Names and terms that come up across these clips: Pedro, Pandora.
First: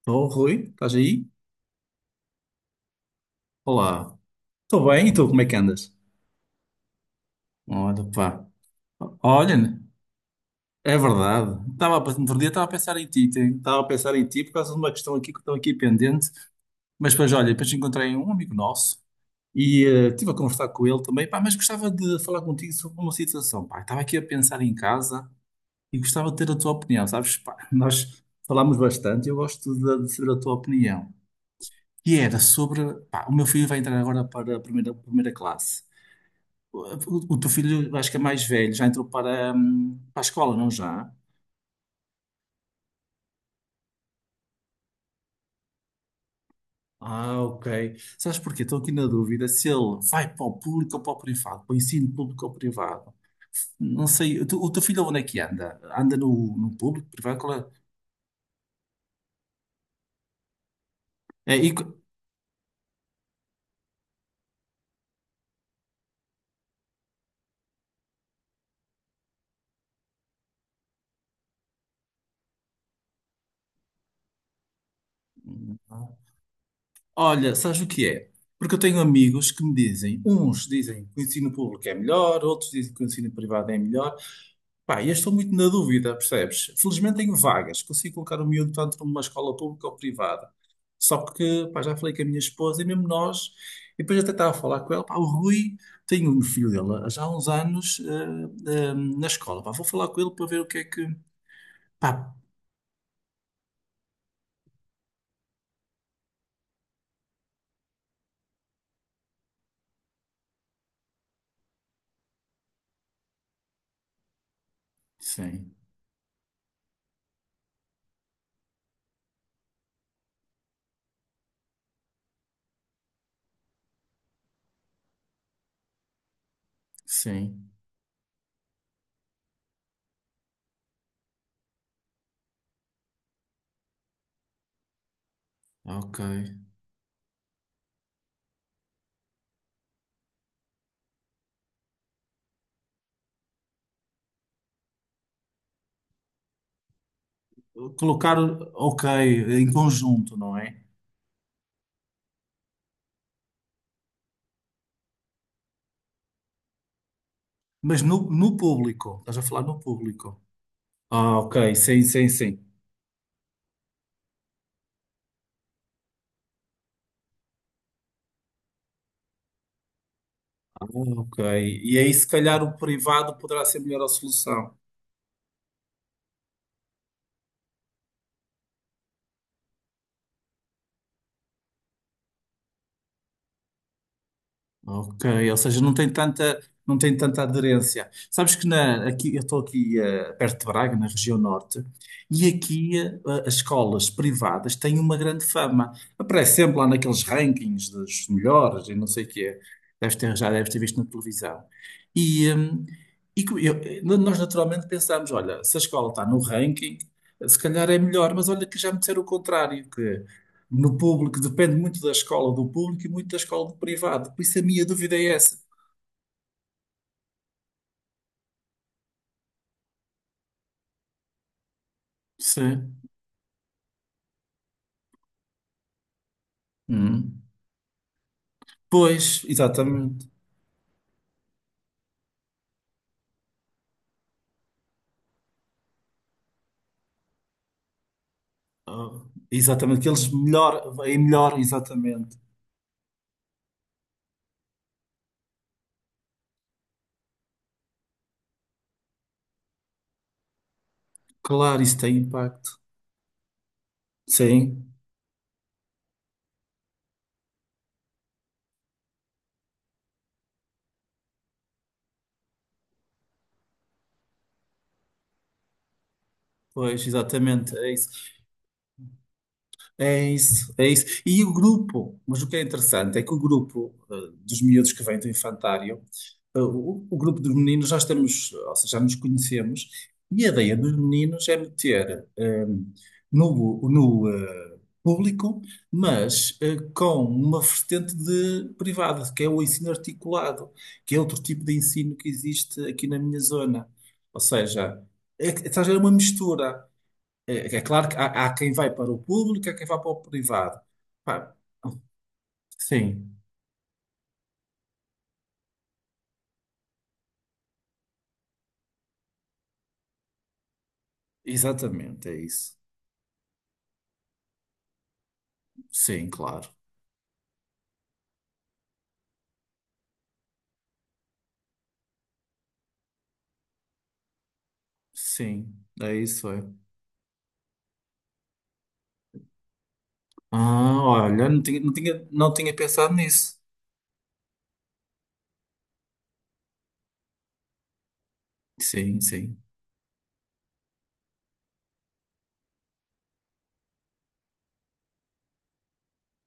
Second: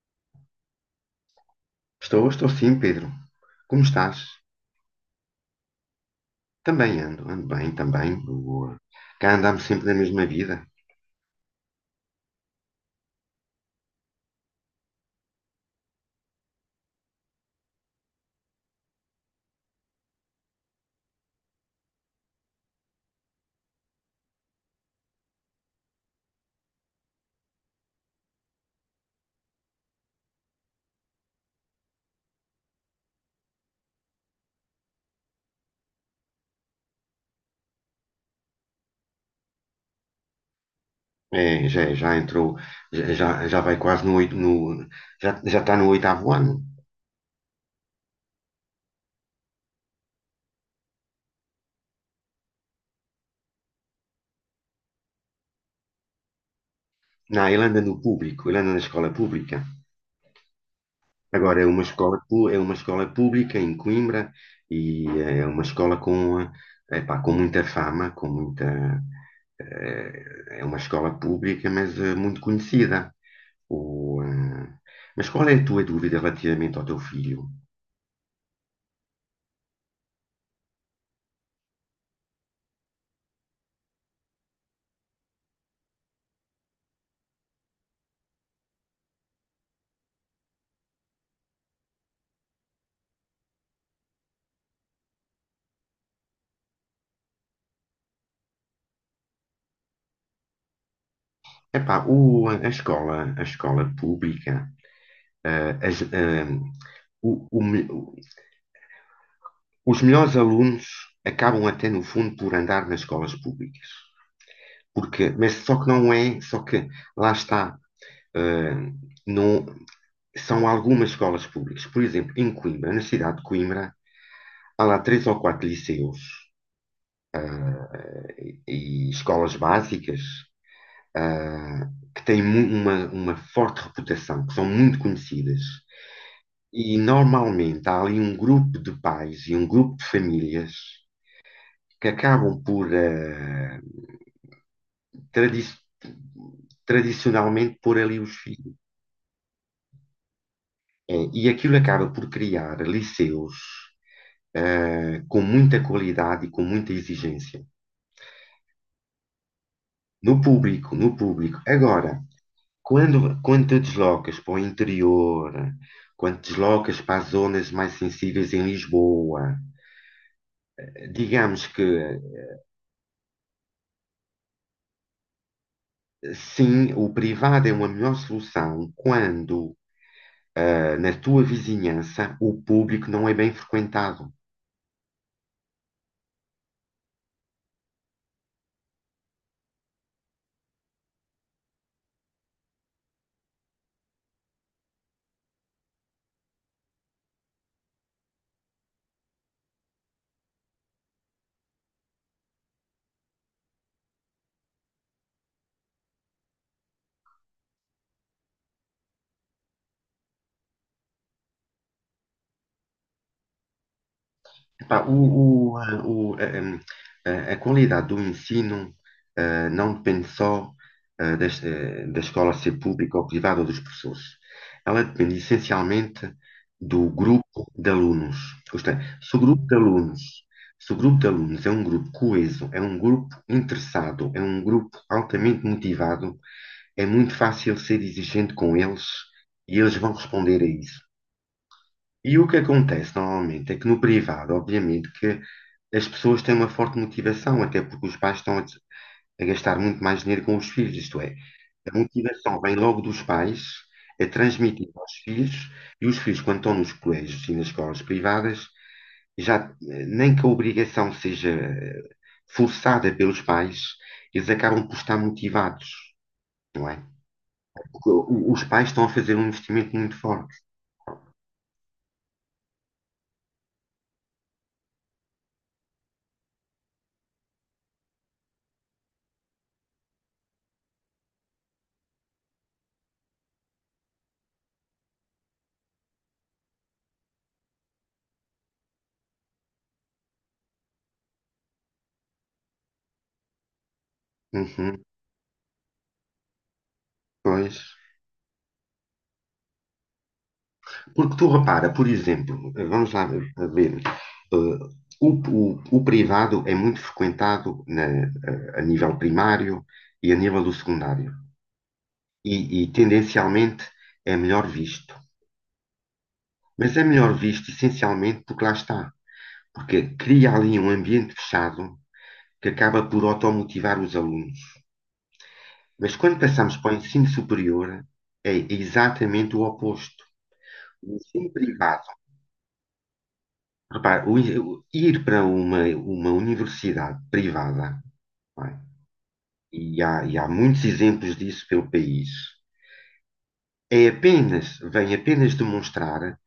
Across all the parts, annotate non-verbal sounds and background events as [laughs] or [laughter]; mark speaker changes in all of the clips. Speaker 1: Estou, Rui, estás aí?
Speaker 2: Estou, estou sim, Pedro. Como estás?
Speaker 1: Olá. Estou bem, e tu, como é que andas?
Speaker 2: Também ando bem,
Speaker 1: Olha,
Speaker 2: também.
Speaker 1: pá.
Speaker 2: Boa. Cá andamos
Speaker 1: Olha,
Speaker 2: sempre na mesma vida.
Speaker 1: é verdade. No outro dia estava a pensar em ti por causa de uma questão aqui que estou aqui pendente. Mas depois, olha, depois encontrei um amigo nosso e estive a conversar com ele também, pá, mas gostava de falar contigo sobre uma situação, pá. Estava aqui a pensar em casa e gostava de ter a tua opinião, sabes? Pá, nós falámos bastante, eu gosto de saber a tua opinião. E era sobre, pá, o meu filho vai entrar agora para a primeira classe. O teu filho, acho que é mais velho, já entrou para a escola, não já?
Speaker 2: É, já entrou, já, já já vai quase no, já está no oitavo ano.
Speaker 1: Ah, ok. Sabes porquê? Estou aqui na dúvida se ele vai para o público ou para o privado, para o ensino público ou privado. Não sei, o teu filho onde é que anda? Anda no público, privado?
Speaker 2: Não,
Speaker 1: Qual
Speaker 2: ele anda no público, ele anda na escola pública.
Speaker 1: é? É,
Speaker 2: Agora é
Speaker 1: e,
Speaker 2: uma
Speaker 1: co-
Speaker 2: escola, é uma escola pública em Coimbra e é uma escola com, epá, com muita fama, é uma escola pública, mas muito conhecida. O, ah, mas qual é a tua dúvida relativamente ao teu filho?
Speaker 1: Olha, sabes o que é? Porque eu tenho amigos que me dizem, uns dizem que o ensino público é melhor, outros dizem que o ensino privado é melhor. Pá, e eu estou muito na dúvida, percebes? Felizmente tenho vagas, consigo colocar o miúdo tanto numa escola pública ou privada. Só que, pá, já falei com a minha esposa e mesmo nós, e depois até estava a falar com ela, pá, o Rui tem um filho dele já há uns anos na escola, pá, vou falar com ele para ver o que é que.
Speaker 2: Epá,
Speaker 1: Pá,
Speaker 2: a escola pública, ah, as- ah, o- o me- os melhores alunos acabam até no fundo por andar nas escolas públicas. Porque, mas
Speaker 1: sim,
Speaker 2: só que não é, só que lá está, ah, não, são algumas escolas públicas. Por exemplo, em Coimbra, na cidade de Coimbra, há lá três ou quatro liceus
Speaker 1: sim,
Speaker 2: e escolas básicas ah, que têm uma forte reputação, que são muito conhecidas.
Speaker 1: ok.
Speaker 2: E normalmente há ali um grupo de pais e um grupo de famílias que acabam por, tradi- tradicionalmente, pôr ali os
Speaker 1: Colocar,
Speaker 2: filhos.
Speaker 1: ok, em conjunto, não é?
Speaker 2: É, e aquilo acaba por criar liceus, com muita qualidade e com muita exigência.
Speaker 1: Mas no público, estás a falar no público.
Speaker 2: No público, no
Speaker 1: Ah,
Speaker 2: público.
Speaker 1: ok, sim,
Speaker 2: Agora,
Speaker 1: sim, sim.
Speaker 2: quando te deslocas para o interior, quando te deslocas para as zonas mais sensíveis em Lisboa,
Speaker 1: Ah, ok,
Speaker 2: digamos que
Speaker 1: e aí se calhar o privado poderá ser melhor a solução.
Speaker 2: sim, o privado é uma melhor solução quando, na tua vizinhança o público não é bem frequentado.
Speaker 1: Ok, ou seja, não tem tanta aderência. Sabes que na, aqui, eu estou aqui perto de Braga, na região norte, e aqui as escolas privadas têm uma grande fama. Aparece sempre lá naqueles rankings dos melhores e não sei o quê. Já deves ter visto na televisão. E, nós naturalmente pensamos, olha, se a escola está no ranking, se calhar é melhor, mas olha que já me disseram o contrário, no público, depende muito da escola do público e muito da escola do privado. Por isso a minha
Speaker 2: Pá,
Speaker 1: dúvida é essa.
Speaker 2: a qualidade do ensino não depende só escola ser
Speaker 1: Sim.
Speaker 2: pública ou privada ou dos professores. Ela depende essencialmente do
Speaker 1: Hum.
Speaker 2: grupo de alunos. Isto é, se o
Speaker 1: Pois,
Speaker 2: grupo de alunos,
Speaker 1: exatamente.
Speaker 2: se o grupo de alunos é um grupo coeso, é um grupo interessado, é um grupo altamente motivado, é muito fácil ser exigente com eles
Speaker 1: Ah,
Speaker 2: e eles
Speaker 1: exatamente, que
Speaker 2: vão
Speaker 1: eles
Speaker 2: responder a
Speaker 1: melhor,
Speaker 2: isso.
Speaker 1: é melhor, exatamente.
Speaker 2: E o que acontece normalmente é que no privado, obviamente, que as pessoas têm uma forte motivação, até porque os pais estão a gastar muito mais dinheiro com os filhos, isto é,
Speaker 1: Claro, isso
Speaker 2: a
Speaker 1: tem
Speaker 2: motivação vem
Speaker 1: impacto.
Speaker 2: logo dos pais, é
Speaker 1: Sim,
Speaker 2: transmitida aos filhos, e os filhos, quando estão nos colégios e nas escolas privadas, já nem que a obrigação seja forçada pelos pais, eles acabam por estar motivados, não é?
Speaker 1: pois, exatamente, é
Speaker 2: Porque
Speaker 1: isso.
Speaker 2: os pais estão a fazer um investimento muito
Speaker 1: É
Speaker 2: forte.
Speaker 1: isso, é isso. E o grupo, mas o que é interessante é que o grupo dos miúdos que vêm do infantário, o grupo dos meninos nós temos, ou seja, já nos conhecemos, e a ideia dos meninos é meter eh, no, no eh, público, mas com uma vertente de privado, que é o ensino articulado, que é outro tipo de ensino que existe aqui na minha zona. Ou seja,
Speaker 2: Uhum,
Speaker 1: estás a ver, é uma mistura. É
Speaker 2: pois.
Speaker 1: claro que há quem vai para o público, há quem vai para o privado.
Speaker 2: Porque tu
Speaker 1: Pá,
Speaker 2: repara, por exemplo, vamos lá
Speaker 1: sim,
Speaker 2: ver, ver, eh, o, o privado é muito frequentado a nível primário e a nível do secundário.
Speaker 1: exatamente, é
Speaker 2: E,
Speaker 1: isso.
Speaker 2: e, tendencialmente é melhor visto.
Speaker 1: Sim, claro.
Speaker 2: Mas é melhor visto essencialmente porque lá está. Porque cria ali um ambiente fechado que acaba por automotivar os alunos.
Speaker 1: Sim, é
Speaker 2: Mas quando
Speaker 1: isso, é.
Speaker 2: passamos para o ensino superior, é exatamente o oposto.
Speaker 1: Ah,
Speaker 2: O
Speaker 1: olha,
Speaker 2: ensino
Speaker 1: não tinha, não
Speaker 2: privado
Speaker 1: tinha, não tinha pensado nisso.
Speaker 2: Repare, ir para uma universidade privada, não é?
Speaker 1: Sim, sim.
Speaker 2: E há muitos exemplos disso pelo país, vem apenas demonstrar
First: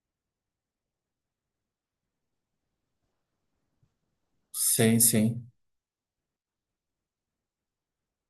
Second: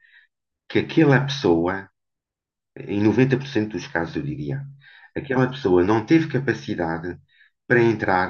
Speaker 2: que aquela pessoa, em 90% dos casos eu diria,
Speaker 1: Sim, sim.
Speaker 2: aquela pessoa não teve capacidade para entrar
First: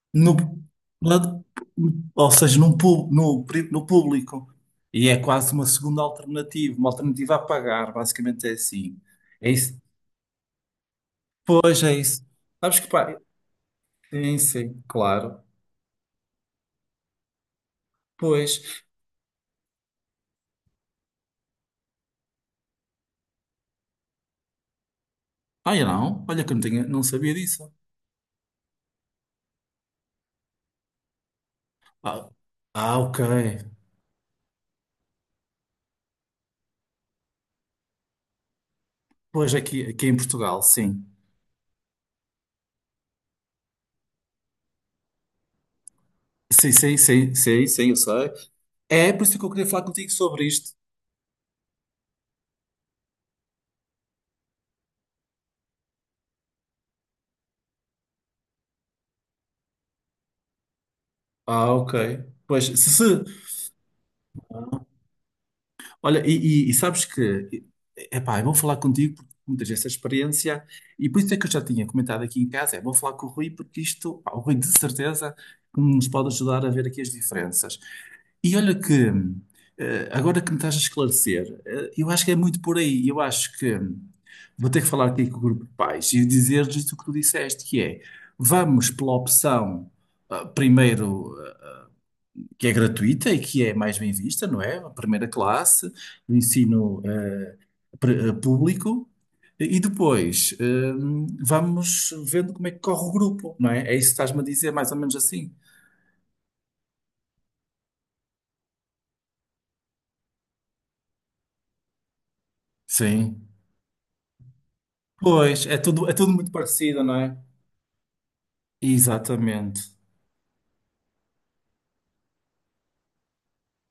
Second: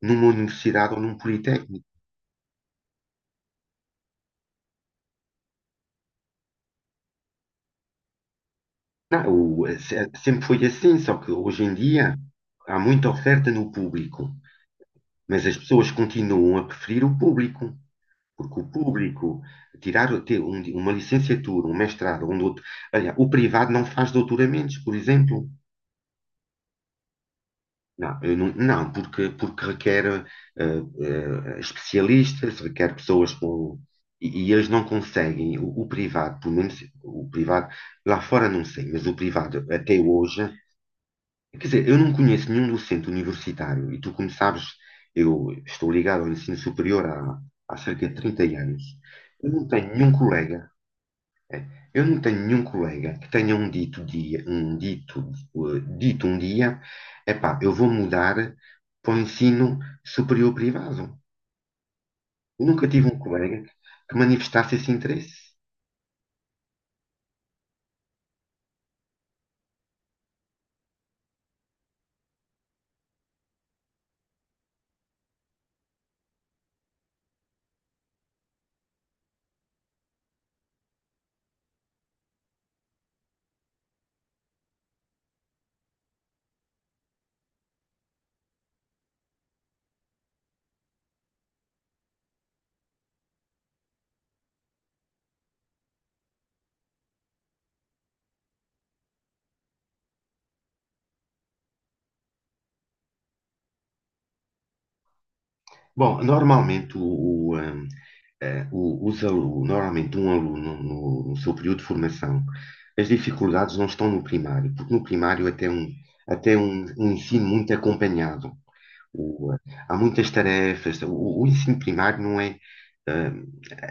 Speaker 2: numa
Speaker 1: No,
Speaker 2: universidade ou num
Speaker 1: lado-
Speaker 2: politécnico.
Speaker 1: Ou seja, num, pu- no, pri- no público. E é quase uma segunda alternativa, uma alternativa a pagar, basicamente é assim.
Speaker 2: Não,
Speaker 1: É isso.
Speaker 2: sempre foi assim, só que hoje em
Speaker 1: Pois é
Speaker 2: dia
Speaker 1: isso.
Speaker 2: há
Speaker 1: Sabes que
Speaker 2: muita
Speaker 1: pá,
Speaker 2: oferta no público,
Speaker 1: sim, sim, claro.
Speaker 2: mas as pessoas continuam a preferir o público.
Speaker 1: Pois.
Speaker 2: Porque o público, tirar o- ter um- uma licenciatura, um mestrado, um doutor... Olha, o privado não faz doutoramentos, por exemplo.
Speaker 1: Ah, eu não. Olha que eu não, não sabia disso.
Speaker 2: Não, eu não, não, porque requer
Speaker 1: Ah,
Speaker 2: especialistas, requer
Speaker 1: ah, ok.
Speaker 2: pessoas com... E eles não conseguem. O privado, pelo menos o privado, lá fora não sei, mas o
Speaker 1: Pois
Speaker 2: privado
Speaker 1: aqui,
Speaker 2: até
Speaker 1: aqui em
Speaker 2: hoje...
Speaker 1: Portugal, sim.
Speaker 2: Quer dizer, eu não conheço nenhum docente universitário. E tu, como sabes, eu estou ligado ao ensino
Speaker 1: Sim, sim,
Speaker 2: superior
Speaker 1: sim, sim,
Speaker 2: há
Speaker 1: sim, eu
Speaker 2: cerca de
Speaker 1: sei.
Speaker 2: 30 anos.
Speaker 1: É por isso que eu
Speaker 2: Eu
Speaker 1: queria
Speaker 2: não
Speaker 1: falar
Speaker 2: tenho
Speaker 1: contigo
Speaker 2: nenhum
Speaker 1: sobre
Speaker 2: colega
Speaker 1: isto.
Speaker 2: Eu não tenho nenhum colega que tenha dito um dia, epá, eu vou mudar para o ensino superior privado.
Speaker 1: Ah, ok. Pois,
Speaker 2: Eu
Speaker 1: se,
Speaker 2: nunca tive um
Speaker 1: se
Speaker 2: colega que manifestasse esse interesse.
Speaker 1: Olha, e sabes que, epá, é bom falar contigo porque tu tens essa experiência e por isso é que eu já tinha comentado aqui em casa, é bom falar com o Rui porque isto, pá, o Rui de certeza que nos pode ajudar a ver aqui as diferenças. E olha que, agora que me estás a esclarecer, eu acho que é muito por aí, eu acho que vou ter que falar aqui com o grupo de pais e dizer-lhes o que tu disseste, que é, vamos pela opção, primeiro que é gratuita e que é mais bem vista, não é? A primeira classe, o ensino público. E depois, vamos vendo como é que corre o grupo, não é? É isso que estás-me a dizer, mais ou menos assim.
Speaker 2: Bom, normalmente o, eh, o- os alu- normalmente um aluno no seu período de formação, as
Speaker 1: Sim.
Speaker 2: dificuldades não estão no primário, porque no primário
Speaker 1: Pois, é tudo, é tudo muito
Speaker 2: até um,
Speaker 1: parecido,
Speaker 2: um
Speaker 1: não é?
Speaker 2: ensino muito acompanhado. O, eh,
Speaker 1: Exatamente.
Speaker 2: Há muitas tarefas. O ensino primário não é, eh,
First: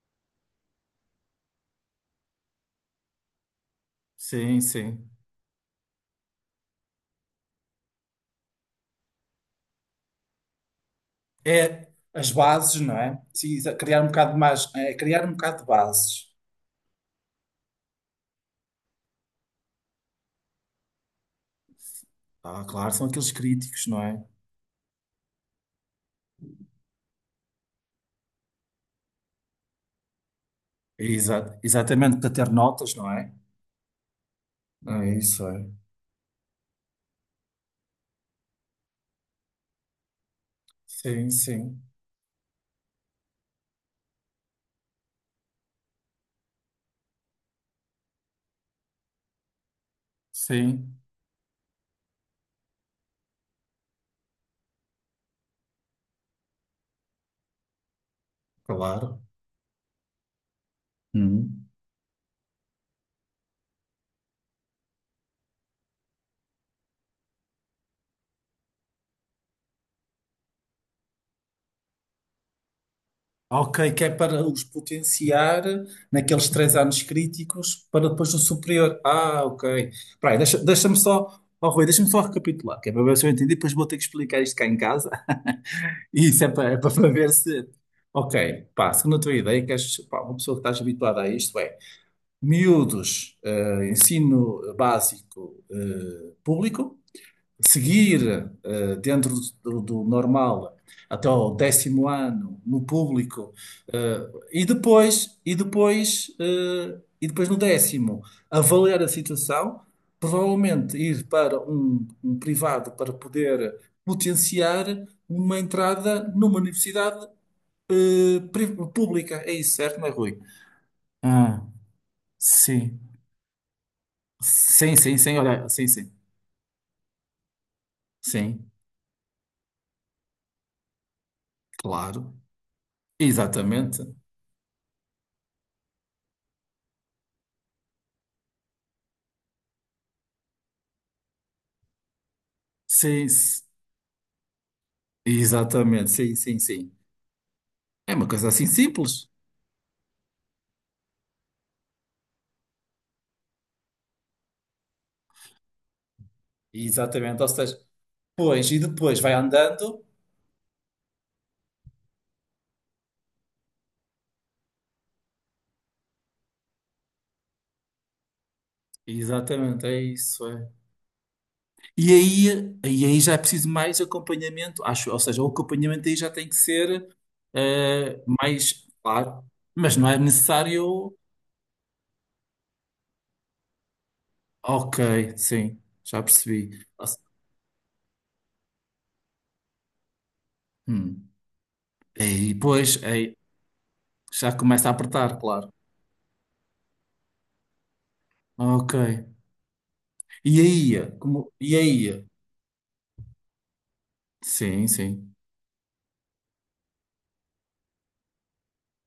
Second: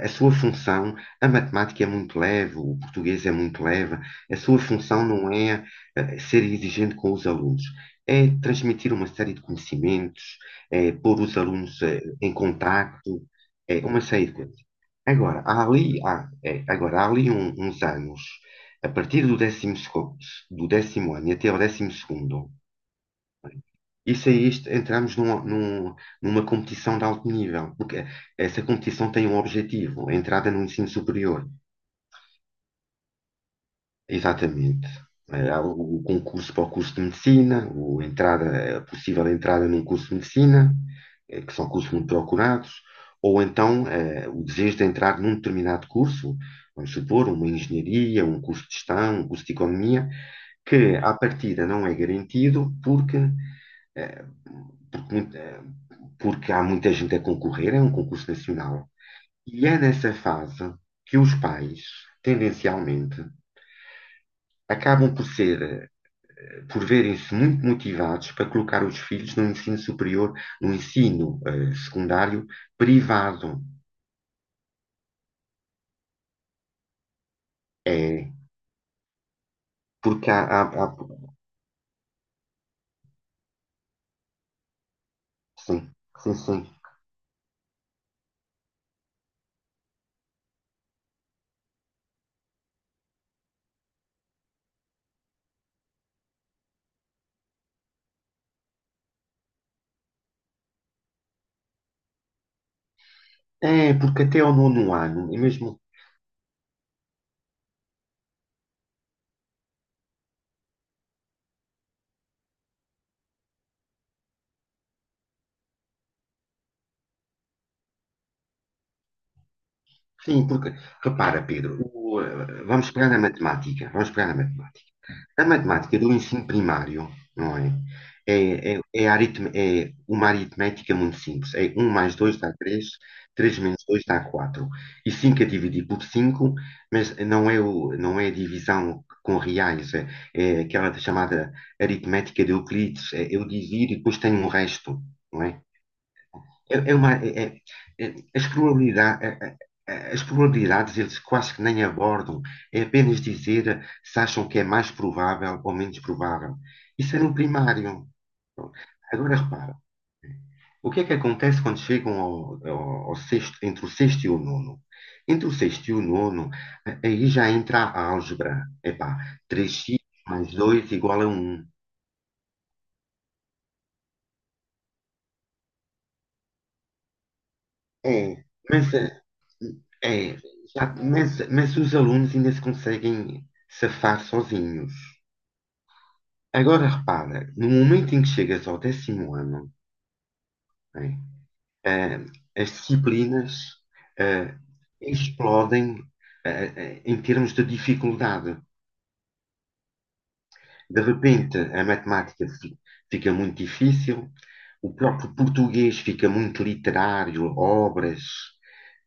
Speaker 2: a sua função, a matemática é muito leve, o português é muito leve, a sua
Speaker 1: Sim,
Speaker 2: função
Speaker 1: sim.
Speaker 2: não é, ser exigente com os alunos, é transmitir uma série de conhecimentos, é pôr os alunos,
Speaker 1: É as
Speaker 2: em
Speaker 1: bases, não é?
Speaker 2: contacto,
Speaker 1: Sim,
Speaker 2: é,
Speaker 1: criar
Speaker 2: uma
Speaker 1: um
Speaker 2: série de
Speaker 1: bocado
Speaker 2: coisas.
Speaker 1: mais, é criar um
Speaker 2: Agora,
Speaker 1: bocado
Speaker 2: há
Speaker 1: de
Speaker 2: ali, há,
Speaker 1: bases.
Speaker 2: é, agora, há ali uns anos, a partir do décimo ano e até ao décimo segundo,
Speaker 1: Ah, claro, são aqueles críticos, não é?
Speaker 2: isso aí isto, entramos numa competição de alto nível, porque essa competição tem um objetivo, a entrada no ensino superior.
Speaker 1: Exatamente, para ter notas, não é?
Speaker 2: Exatamente.
Speaker 1: É isso,
Speaker 2: Há
Speaker 1: é.
Speaker 2: o concurso para o curso de medicina, a possível entrada num curso de medicina,
Speaker 1: Sim,
Speaker 2: que são
Speaker 1: sim.
Speaker 2: cursos muito procurados, ou então o desejo de entrar num determinado curso, vamos supor, uma engenharia, um curso de gestão, um curso de economia, que
Speaker 1: Sim.
Speaker 2: à partida não é garantido porque, eh, porque, muito- eh, porque há muita gente a concorrer, é um concurso nacional.
Speaker 1: Claro.
Speaker 2: E é nessa fase que os
Speaker 1: Uhum.
Speaker 2: pais, tendencialmente, acabam por verem-se muito motivados para colocar os filhos no ensino secundário privado.
Speaker 1: Ok, que é para os potenciar naqueles 3 anos críticos para depois
Speaker 2: É,
Speaker 1: no superior. Ah, ok.
Speaker 2: porque
Speaker 1: Peraí,
Speaker 2: há,
Speaker 1: oh, Rui, deixa-me só recapitular, que é para ver se eu entendi, depois vou ter que explicar isto cá em casa. [laughs]
Speaker 2: sim,
Speaker 1: E
Speaker 2: sim,
Speaker 1: isso é
Speaker 2: sim.
Speaker 1: para, é para ver se. Ok, pá, segundo a tua ideia, que és, pá, uma pessoa que estás habituada a isto é miúdos, ensino básico, público. Seguir dentro do normal até o 10.º ano no público
Speaker 2: É, porque
Speaker 1: eh,
Speaker 2: até ao
Speaker 1: e
Speaker 2: nono ano,
Speaker 1: depois
Speaker 2: e
Speaker 1: e
Speaker 2: mesmo.
Speaker 1: depois eh, e depois no 10.º avaliar a situação, provavelmente ir para um privado para poder potenciar uma entrada numa universidade pública. É isso, certo, não é, Rui?
Speaker 2: Sim, porque, repara,
Speaker 1: Ah,
Speaker 2: Pedro, vamos
Speaker 1: sim.
Speaker 2: pegar na matemática, vamos pegar na matemática.
Speaker 1: Sim, sim, sim,
Speaker 2: A
Speaker 1: olha, sim,
Speaker 2: matemática
Speaker 1: sim.
Speaker 2: do ensino primário, não é?
Speaker 1: Sim,
Speaker 2: É uma aritmética muito simples. É um mais
Speaker 1: claro.
Speaker 2: 2 dá 3, 3 menos
Speaker 1: Exatamente.
Speaker 2: 2 dá 4. E 5 a dividir por 5, não é a divisão com reais, é aquela chamada aritmética de Euclides. É,
Speaker 1: Sim,
Speaker 2: eu divido e depois tenho um resto, não é?
Speaker 1: exatamente, sim, sim,
Speaker 2: É,
Speaker 1: sim.
Speaker 2: é uma, é- é- é,
Speaker 1: É uma
Speaker 2: as
Speaker 1: coisa assim simples.
Speaker 2: probabilidades, eles quase que nem abordam, é apenas dizer se acham que é mais provável ou menos provável. Isso era um
Speaker 1: Exatamente, ou seja,
Speaker 2: primário.
Speaker 1: pois, e depois vai
Speaker 2: Agora repara,
Speaker 1: andando.
Speaker 2: o que é que acontece quando chegam ao sexto, entre o sexto e o nono? Entre o sexto e o nono, aí já entra a álgebra. Epá,
Speaker 1: Exatamente,
Speaker 2: 3x
Speaker 1: é isso.
Speaker 2: mais
Speaker 1: É.
Speaker 2: 2 igual a um.
Speaker 1: E aí já é preciso mais acompanhamento, acho, ou seja, o acompanhamento aí já tem que ser
Speaker 2: É,
Speaker 1: mais
Speaker 2: mas, eh,
Speaker 1: claro, mas não é
Speaker 2: É,
Speaker 1: necessário.
Speaker 2: mas os alunos ainda se conseguem safar sozinhos.
Speaker 1: Ok, sim, já percebi.
Speaker 2: Agora
Speaker 1: Ou se-
Speaker 2: repara, no momento em que chegas ao décimo ano, né,
Speaker 1: Hum.
Speaker 2: eh, as
Speaker 1: Pois, aí,
Speaker 2: disciplinas
Speaker 1: já
Speaker 2: eh,
Speaker 1: começa a apertar, claro.
Speaker 2: explodem eh, em termos de dificuldade.
Speaker 1: Ok. E
Speaker 2: De
Speaker 1: aí, como,
Speaker 2: repente,
Speaker 1: e
Speaker 2: a
Speaker 1: aí?
Speaker 2: matemática fica muito difícil,
Speaker 1: Sim,
Speaker 2: o
Speaker 1: sim,
Speaker 2: próprio português fica muito literário, obras,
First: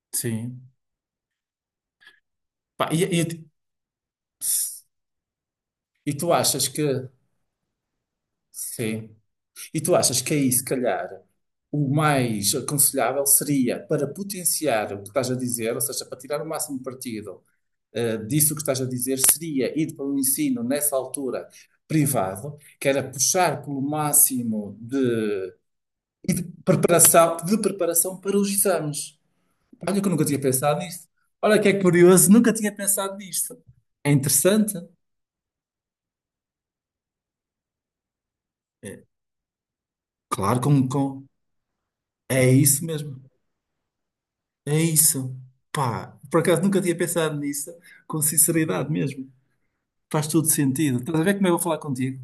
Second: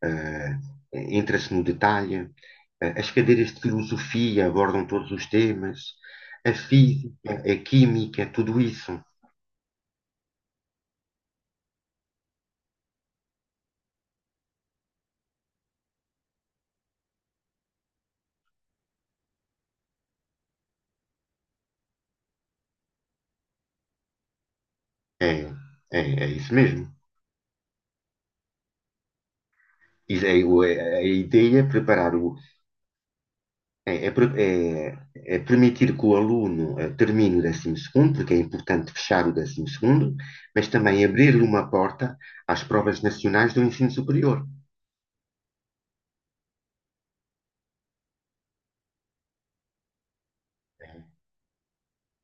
Speaker 2: eh,
Speaker 1: sim.
Speaker 2: entra-se no detalhe,
Speaker 1: Pá,
Speaker 2: as cadeiras de filosofia abordam todos os temas,
Speaker 1: E tu
Speaker 2: a
Speaker 1: achas que,
Speaker 2: física, a química, tudo isso.
Speaker 1: sim, e tu achas que aí, se calhar, o mais aconselhável seria para potenciar o que estás a dizer, ou seja, para tirar o máximo partido, disso que estás a dizer, seria ir para um ensino nessa altura privado, que era puxar pelo máximo
Speaker 2: É,
Speaker 1: de,
Speaker 2: é
Speaker 1: e de
Speaker 2: isso mesmo.
Speaker 1: preparação, de preparação para os exames. Olha que eu nunca tinha pensado
Speaker 2: A
Speaker 1: nisto. Olha
Speaker 2: ideia
Speaker 1: que
Speaker 2: é
Speaker 1: é
Speaker 2: preparar o,
Speaker 1: curioso, nunca tinha pensado nisto.
Speaker 2: É, é
Speaker 1: É
Speaker 2: pro-
Speaker 1: interessante.
Speaker 2: é- é permitir que o aluno termine o décimo segundo, porque é importante
Speaker 1: É,
Speaker 2: fechar o décimo segundo,
Speaker 1: claro,
Speaker 2: mas também abrir-lhe uma porta
Speaker 1: é
Speaker 2: às
Speaker 1: isso
Speaker 2: provas
Speaker 1: mesmo.
Speaker 2: nacionais do ensino superior.
Speaker 1: É isso. Pá, por acaso nunca tinha pensado nisso, com sinceridade mesmo. Faz todo sentido. Estás a ver como eu vou falar contigo?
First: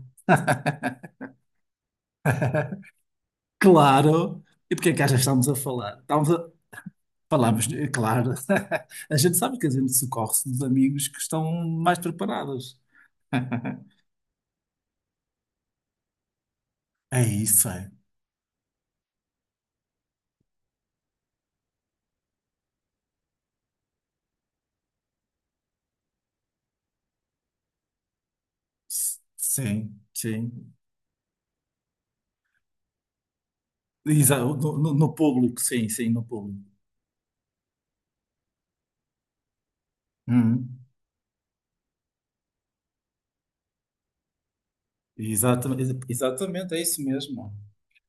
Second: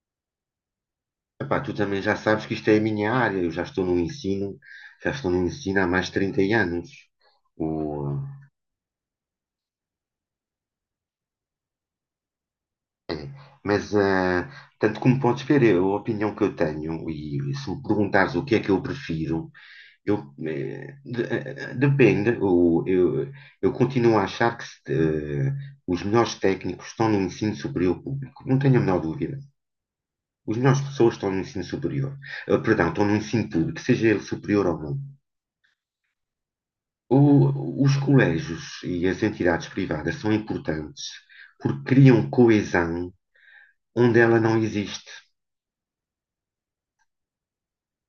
Speaker 2: Epá, tu também já sabes que isto é a minha área, eu já estou no
Speaker 1: Claro!
Speaker 2: ensino,
Speaker 1: E porque é que achas que estamos a
Speaker 2: há
Speaker 1: falar?
Speaker 2: mais de
Speaker 1: Estamos
Speaker 2: 30
Speaker 1: a...
Speaker 2: anos.
Speaker 1: Falamos, é
Speaker 2: O,
Speaker 1: claro. [laughs] A gente sabe que a gente socorre-se dos amigos que estão mais preparados.
Speaker 2: eh,
Speaker 1: [laughs]
Speaker 2: mas, eh, Tanto como podes ver, a opinião que eu tenho,
Speaker 1: É
Speaker 2: e
Speaker 1: isso,
Speaker 2: se me
Speaker 1: é.
Speaker 2: perguntares o que é que eu prefiro, Eu, eh, de- eh, eh, depende, eu continuo a achar que se, os melhores técnicos estão no ensino superior público, não tenho a menor dúvida.
Speaker 1: Sim,
Speaker 2: Os
Speaker 1: sim.
Speaker 2: melhores pessoas estão no ensino superior. Perdão, estão no ensino público, seja ele superior ou não.
Speaker 1: No público, sim, sim, no público.
Speaker 2: Os colégios e as entidades privadas são
Speaker 1: Hum.
Speaker 2: importantes porque criam coesão onde ela não existe.
Speaker 1: Exatamente, exatamente, é isso mesmo.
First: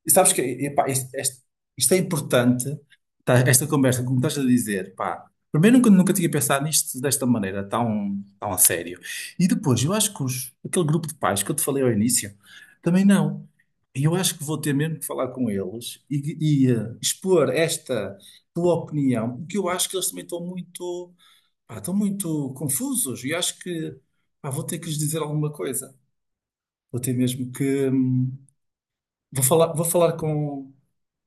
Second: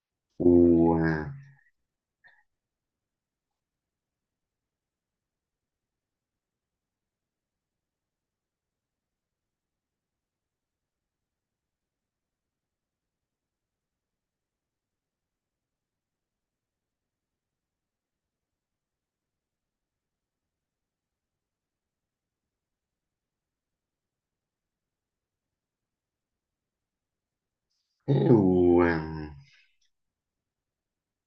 Speaker 1: E sabes que, epá,
Speaker 2: O, ah,
Speaker 1: isto é importante, tá, esta conversa, como estás a dizer, pá. Primeiro, nunca tinha pensado nisto desta maneira, tão a sério. E depois, eu acho que aquele grupo de pais que eu te falei ao início, também não. E eu acho que vou ter mesmo que falar com eles e, expor esta tua opinião, porque eu acho que eles também estão muito, pá, estão muito confusos e acho que, pá, vou ter que lhes dizer alguma coisa. Vou ter mesmo que.
Speaker 2: é o, ah,
Speaker 1: Vou falar com.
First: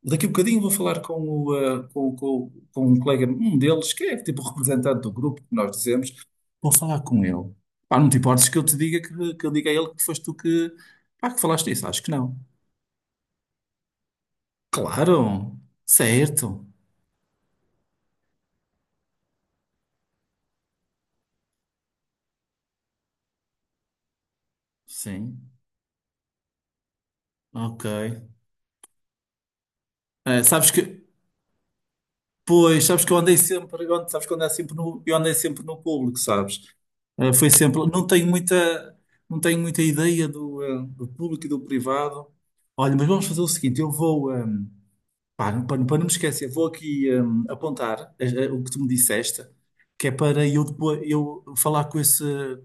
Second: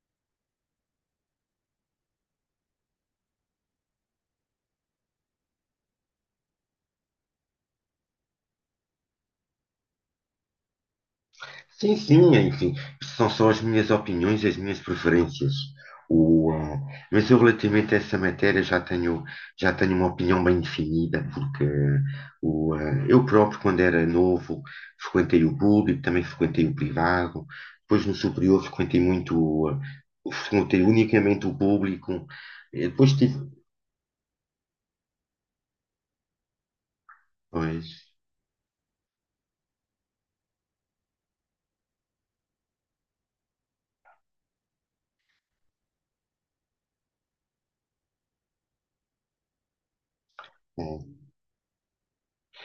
Speaker 1: Daqui a bocadinho vou falar com, o, eh, com um colega, um deles, que é tipo o representante do grupo, que nós dizemos. Vou falar com ele. Pá, não te importes que eu te diga que eu diga a ele que foste tu que, pá, que falaste isso?
Speaker 2: Sim,
Speaker 1: Acho que
Speaker 2: sim,
Speaker 1: não.
Speaker 2: enfim, são só as minhas opiniões e as minhas
Speaker 1: Claro,
Speaker 2: preferências. O,
Speaker 1: certo.
Speaker 2: ah, mas eu relativamente a essa matéria já tenho uma opinião bem definida, porque eu próprio, quando era novo, frequentei
Speaker 1: Sim,
Speaker 2: o público, também frequentei o privado,
Speaker 1: ok.
Speaker 2: depois no superior
Speaker 1: Sabes
Speaker 2: frequentei
Speaker 1: que,
Speaker 2: unicamente o público,
Speaker 1: pois,
Speaker 2: e
Speaker 1: sabes que
Speaker 2: depois
Speaker 1: eu andei
Speaker 2: tive,
Speaker 1: sempre, eu ando- sabes que eu andei sempre no, eu andei sempre no público, sabes? Foi sempre,
Speaker 2: pois,
Speaker 1: não tenho muita ideia do público e do privado. Olha, mas vamos fazer o seguinte, eu vou, eh, pá, não- para, não para não me esquecer, vou aqui apontar o que tu me disseste, que é para eu
Speaker 2: é,
Speaker 1: depois eu falar com esse,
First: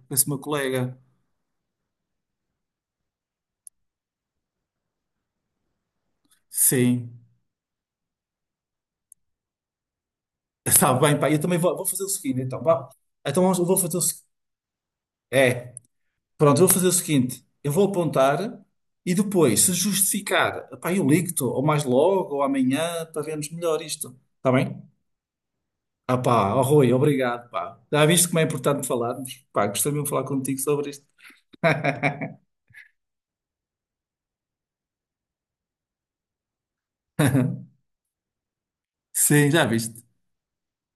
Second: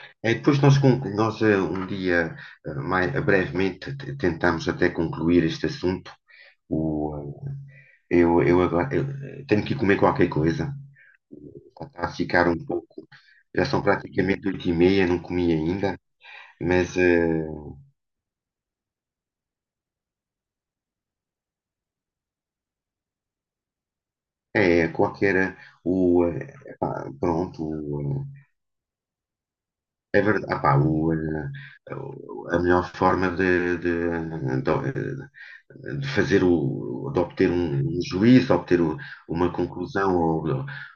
Speaker 1: com esse meu
Speaker 2: Depois
Speaker 1: colega.
Speaker 2: nós um dia, mais, brevemente, tentámos até concluir este assunto.
Speaker 1: Sim,
Speaker 2: O, eu agora eu tenho que ir comer qualquer coisa.
Speaker 1: [laughs] está bem, pá, eu também vou fazer
Speaker 2: Está
Speaker 1: o
Speaker 2: a
Speaker 1: seguinte,
Speaker 2: ficar
Speaker 1: então,
Speaker 2: um
Speaker 1: vá.
Speaker 2: pouco.
Speaker 1: Então eu
Speaker 2: Já
Speaker 1: vou
Speaker 2: são
Speaker 1: fazer o
Speaker 2: praticamente 8h30, não comi
Speaker 1: seguinte.
Speaker 2: ainda.
Speaker 1: Pronto, eu vou fazer o
Speaker 2: Mas
Speaker 1: seguinte: eu vou apontar e depois, se justificar, pá, eu ligo-te, ou mais logo, ou amanhã, para vermos melhor isto. Está bem?
Speaker 2: é qualquer.
Speaker 1: Ah, pá, oh, Rui,
Speaker 2: Epá,
Speaker 1: obrigado,
Speaker 2: pronto.
Speaker 1: pá. Já viste como é importante falarmos? Pá, gostei mesmo de
Speaker 2: É
Speaker 1: falar
Speaker 2: verdade.
Speaker 1: contigo
Speaker 2: Ah, pá,
Speaker 1: sobre isto. [laughs]
Speaker 2: a melhor forma de- de fazer o. de obter um juízo, obter
Speaker 1: Sim,
Speaker 2: uma
Speaker 1: já viste.
Speaker 2: conclusão ou,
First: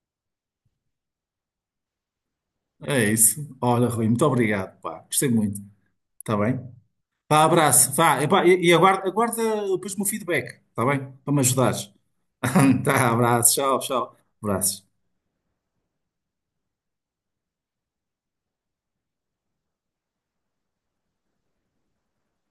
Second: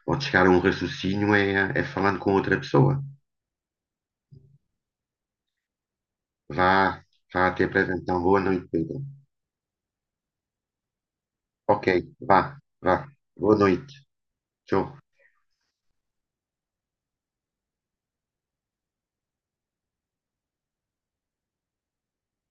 Speaker 2: ou de chegar a um raciocínio é falando com outra pessoa.
Speaker 1: É isso. Olha, Rui, muito obrigado, pá. Gostei muito. Está bem?
Speaker 2: Vá,
Speaker 1: Pá,
Speaker 2: vá, até
Speaker 1: abraço.
Speaker 2: breve
Speaker 1: Vá,
Speaker 2: então.
Speaker 1: e,
Speaker 2: Boa
Speaker 1: pá, e,
Speaker 2: noite,
Speaker 1: e
Speaker 2: Pedro.
Speaker 1: aguarda depois o meu feedback, está bem? Para me
Speaker 2: Ok,
Speaker 1: ajudares.
Speaker 2: vá,
Speaker 1: [laughs]
Speaker 2: vá.
Speaker 1: Tá, abraço,
Speaker 2: Boa
Speaker 1: tchau,
Speaker 2: noite.
Speaker 1: tchau.
Speaker 2: Tchau.
Speaker 1: Abraços.